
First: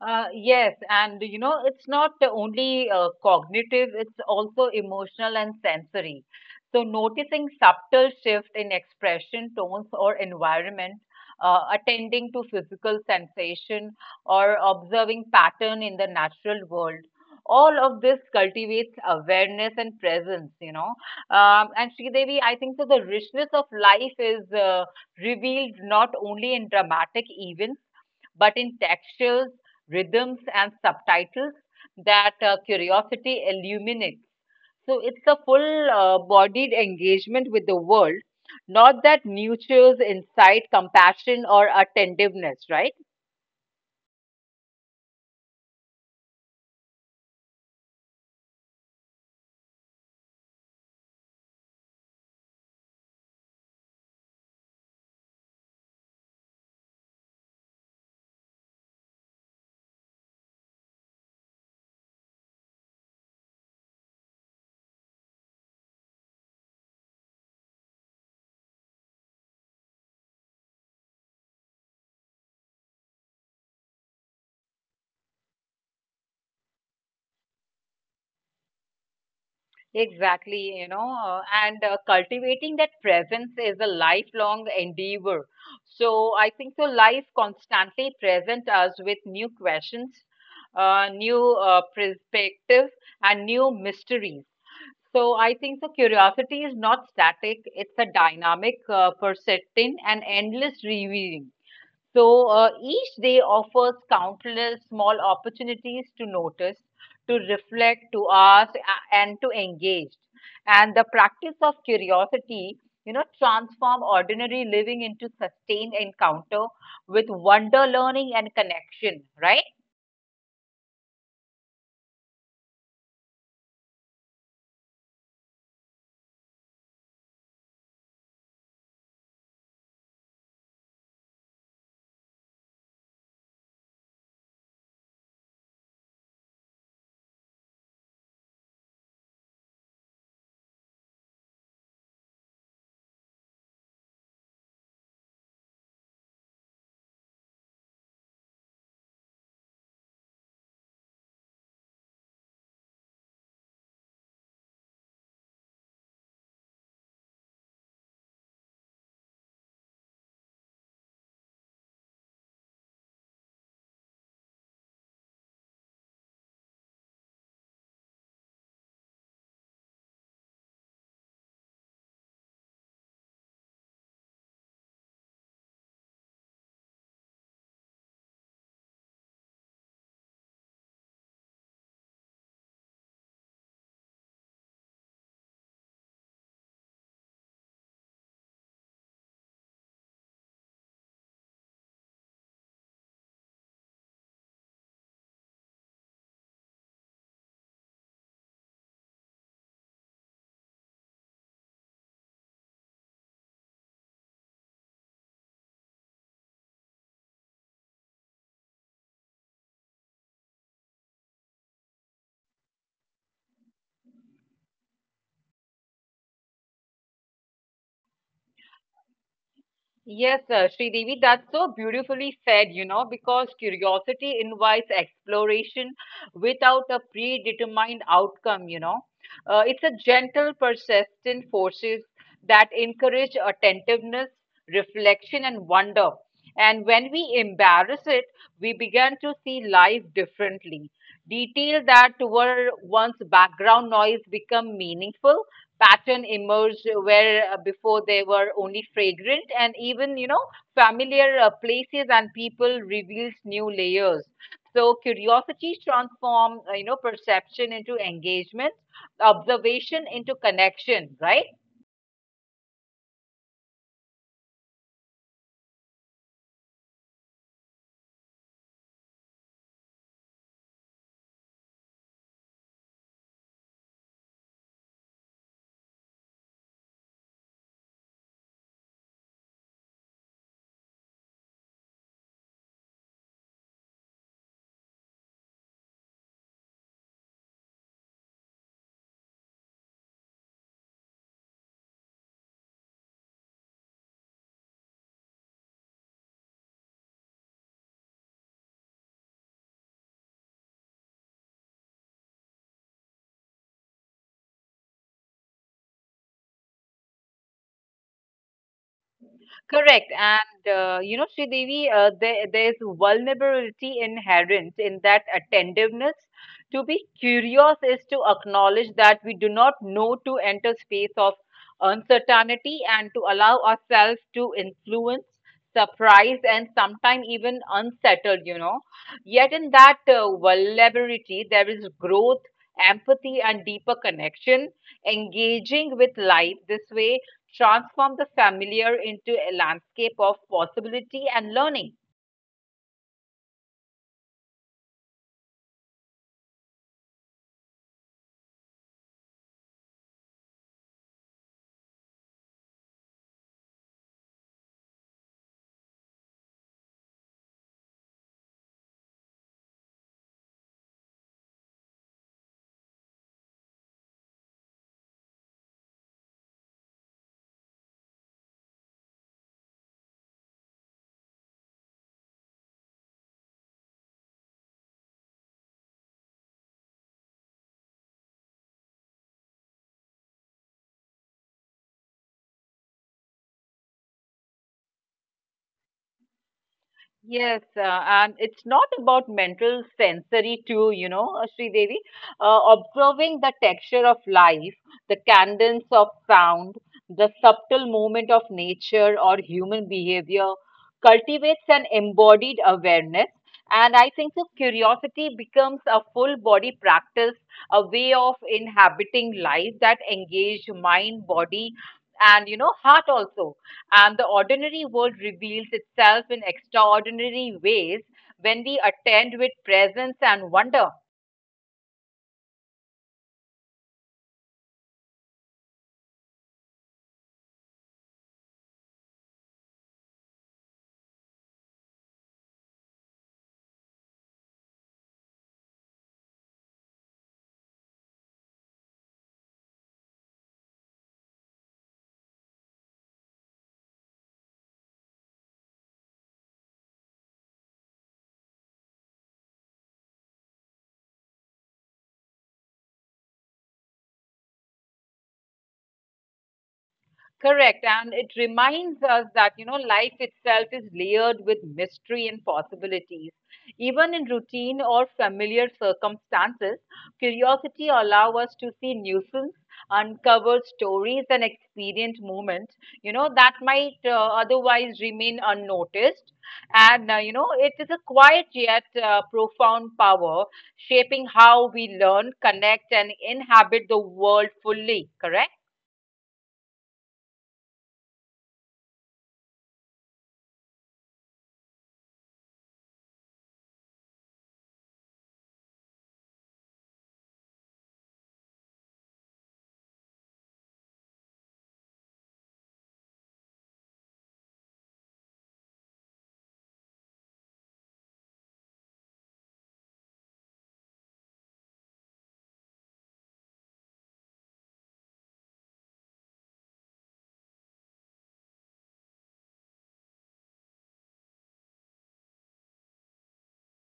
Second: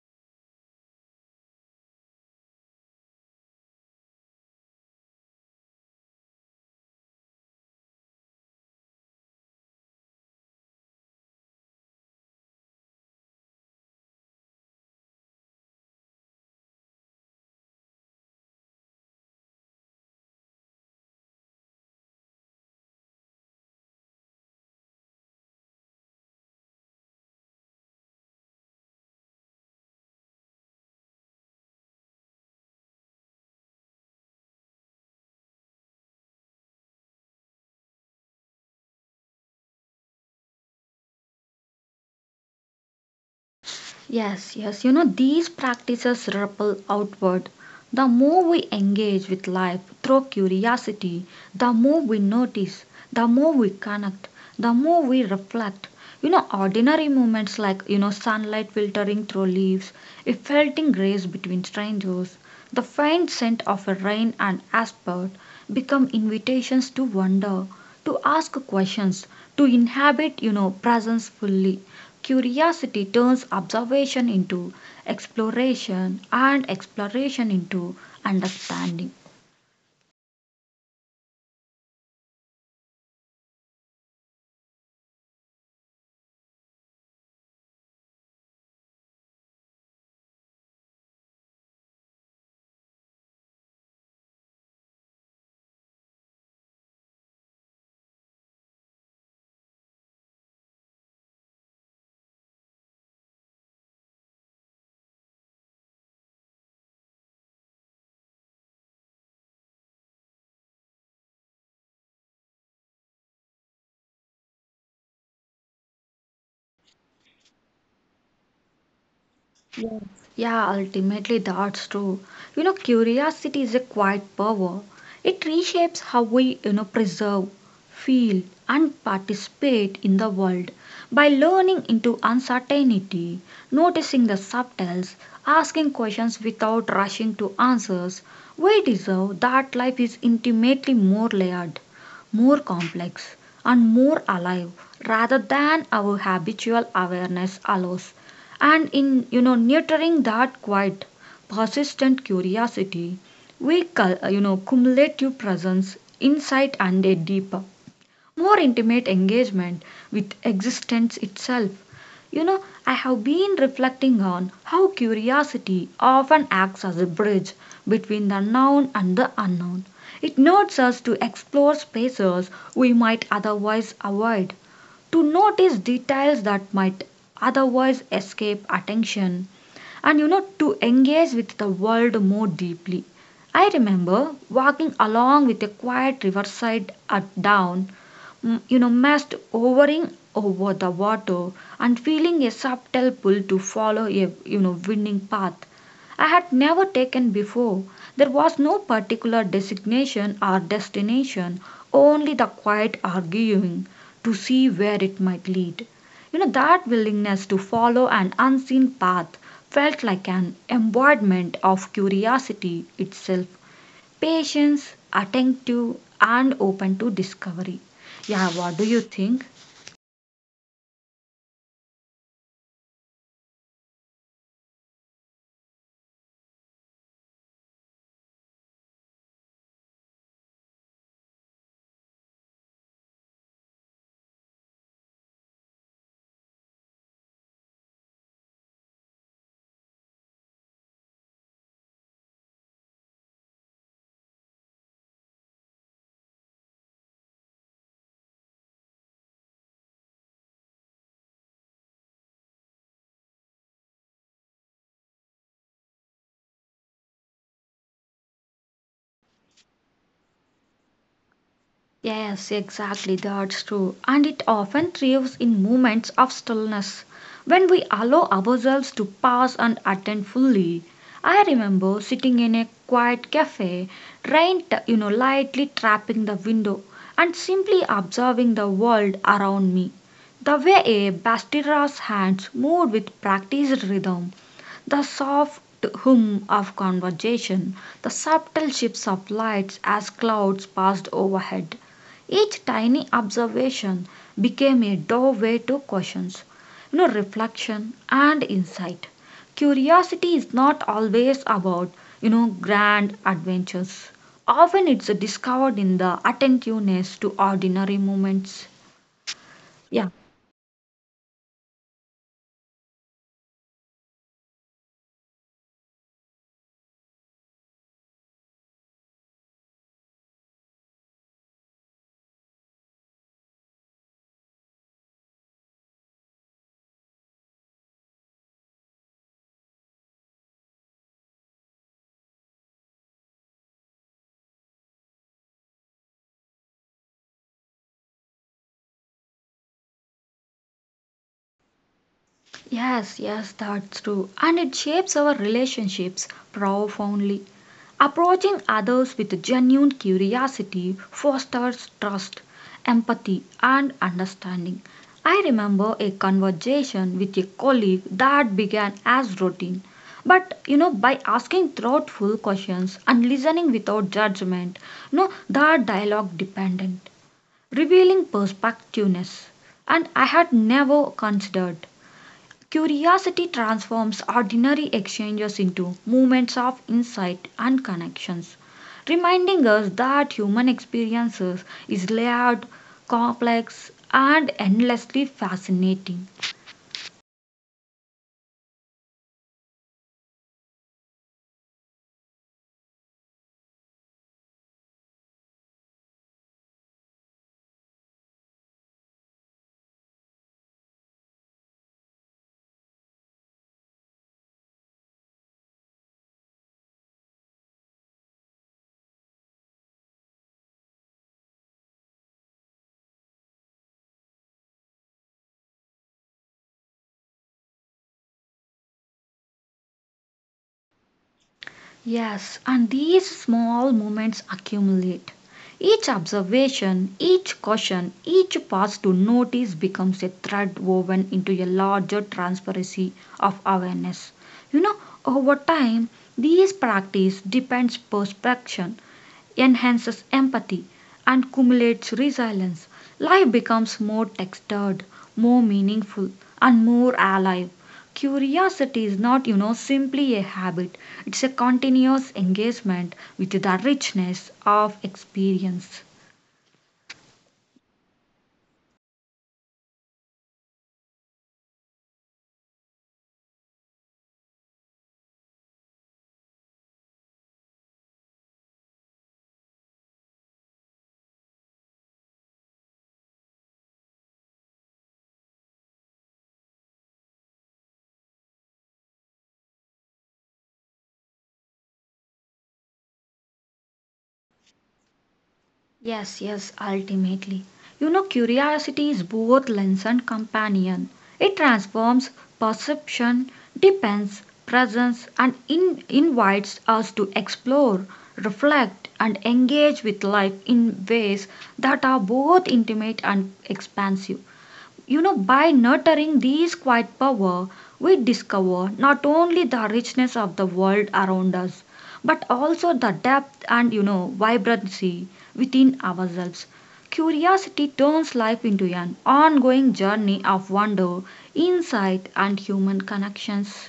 B: Yes, and it's not only cognitive, it's also emotional and sensory. So, noticing subtle shift in expression, tones, or environment, attending to physical sensation, or observing pattern in the natural world. All of this cultivates awareness and presence. You know. And Sridevi, I think so. The richness of life is revealed not only in dramatic events but in textures, rhythms, and subtitles that curiosity illuminates. So it's a full bodied engagement with the world, not that nurtures insight, compassion, or attentiveness, right?
A: Yes, yes, these practices ripple outward. The more we engage with life through curiosity, the more we notice, the more we connect, the more we reflect. Ordinary moments like, sunlight filtering through leaves, a felting grace between strangers, the faint scent of a rain and asphalt become invitations to wonder, to ask questions, to inhabit, presence fully. Curiosity turns observation into exploration and exploration into understanding.
B: Exactly. you know, and Cultivating that presence is a lifelong endeavor. So I think so life constantly presents us with new questions, new perspectives, and new mysteries. So I think the curiosity is not static, it's a dynamic, persistent, and endless reviewing. So each day offers countless small opportunities to notice, to reflect, to ask, and to engage. And the practice of curiosity transform ordinary living into sustained encounter with wonder, learning, and connection, right?
A: Yes. Yeah, ultimately that's true. Curiosity is a quiet power. It reshapes how we, preserve, feel, and participate in the world by learning into uncertainty, noticing the subtles, asking questions without rushing to answers. We deserve that life is intimately more layered, more complex, and more alive rather than our habitual awareness allows. And in, nurturing that quiet, persistent curiosity, we cumulative presence, insight, and a deeper, more intimate engagement with existence itself. I have been reflecting on how curiosity often acts as a bridge between the known and the unknown. It nods us to explore spaces we might otherwise avoid, to notice details that might otherwise escape attention, and to engage with the world more deeply. I remember walking along with a quiet riverside at dawn, mast hovering over the water, and feeling a subtle pull to follow a, winning path I had never taken before. There was no particular designation or destination, only the quiet arguing to see where it might lead. That willingness to follow an unseen path felt like an embodiment of curiosity itself, patience, attentive, and open to discovery. Yeah, what do you think?
B: Yes, Devi, that's so beautifully said, you know, because curiosity invites exploration without a predetermined outcome. You know. It's a gentle, persistent forces that encourage attentiveness, reflection, and wonder. And when we embrace it, we begin to see life differently. Detail that were once background noise become meaningful, pattern emerged where before they were only fragrant, and even familiar places and people reveals new layers. So curiosity transform perception into engagement, observation into connection, right?
A: Yes, exactly, that's true. And it often thrives in moments of stillness when we allow ourselves to pause and attend fully. I remember sitting in a quiet cafe, rain, lightly tapping the window, and simply observing the world around me. The way a bastira's hands moved with practiced rhythm, the soft hum of conversation, the subtle shifts of lights as clouds passed overhead. Each tiny observation became a doorway to questions, reflection and insight. Curiosity is not always about, grand adventures. Often it's discovered in the attentiveness to ordinary moments. Yeah.
B: Correct. And, Sridevi, there's vulnerability inherent in that attentiveness. To be curious is to acknowledge that we do not know, to enter space of uncertainty and to allow ourselves to influence, surprise, and sometimes even unsettled. You know. Yet in that vulnerability, there is growth, empathy, and deeper connection. Engaging with life this way transform the familiar into a landscape of possibility and learning.
A: Yes, yes, that's true. And it shapes our relationships profoundly. Approaching others with genuine curiosity fosters trust, empathy, and understanding. I remember a conversation with a colleague that began as routine. But by asking thoughtful questions and listening without judgment, no, that dialogue dependent, revealing perspectiveness, and I had never considered. Curiosity transforms ordinary exchanges into moments of insight and connections, reminding us that human experiences is layered, complex, and endlessly fascinating.
B: Yes, and it's not about mental sensory too, Sridevi. Observing the texture of life, the cadence of sound, the subtle movement of nature or human behavior cultivates an embodied awareness. And I think so curiosity becomes a full body practice, a way of inhabiting life that engage mind, body, and you know, heart also, and the ordinary world reveals itself in extraordinary ways when we attend with presence and wonder.
A: Yes, and these small moments accumulate. Each observation, each caution, each pause to notice becomes a thread woven into a larger transparency of awareness. You know, over time, these practice depends perception, enhances empathy, and cumulates resilience. Life becomes more textured, more meaningful, and more alive. Curiosity is not, simply a habit, it's a continuous engagement with the richness of experience.
B: Correct. And it reminds us that you know, life itself is layered with mystery and possibilities. Even in routine or familiar circumstances, curiosity allows us to see nuisance, uncover stories and experience moments you know, that might otherwise remain unnoticed. And, it is a quiet yet profound power shaping how we learn, connect, and inhabit the world fully. Correct?
A: Yes, yes, ultimately. Curiosity is both lens and companion. It transforms perception, depends, presence, and invites us to explore, reflect, and engage with life in ways that are both intimate and expansive. By nurturing these quiet power, we discover not only the richness of the world around us, but also the depth and, vibrancy within ourselves. Curiosity turns life into an ongoing journey of wonder, insight, and human connections.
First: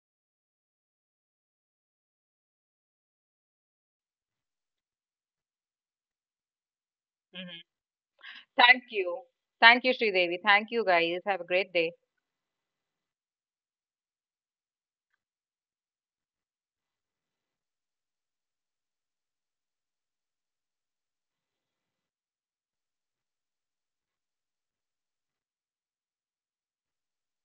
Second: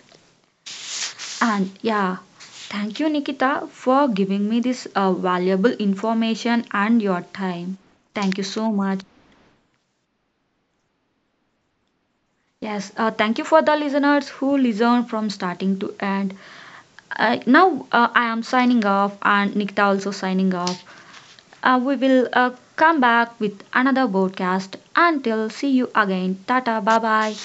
A: And yeah, thank you, Nikita, for giving me this valuable information and your time. Thank you so
B: Thank
A: much.
B: you. Thank you, Sridevi. Thank you, guys. Have a great day.
A: Yes, thank you for the listeners who listen from starting to end. Now I am signing off, and Nikita also signing off. We will come back with another broadcast. Until see you again. Tata, bye bye.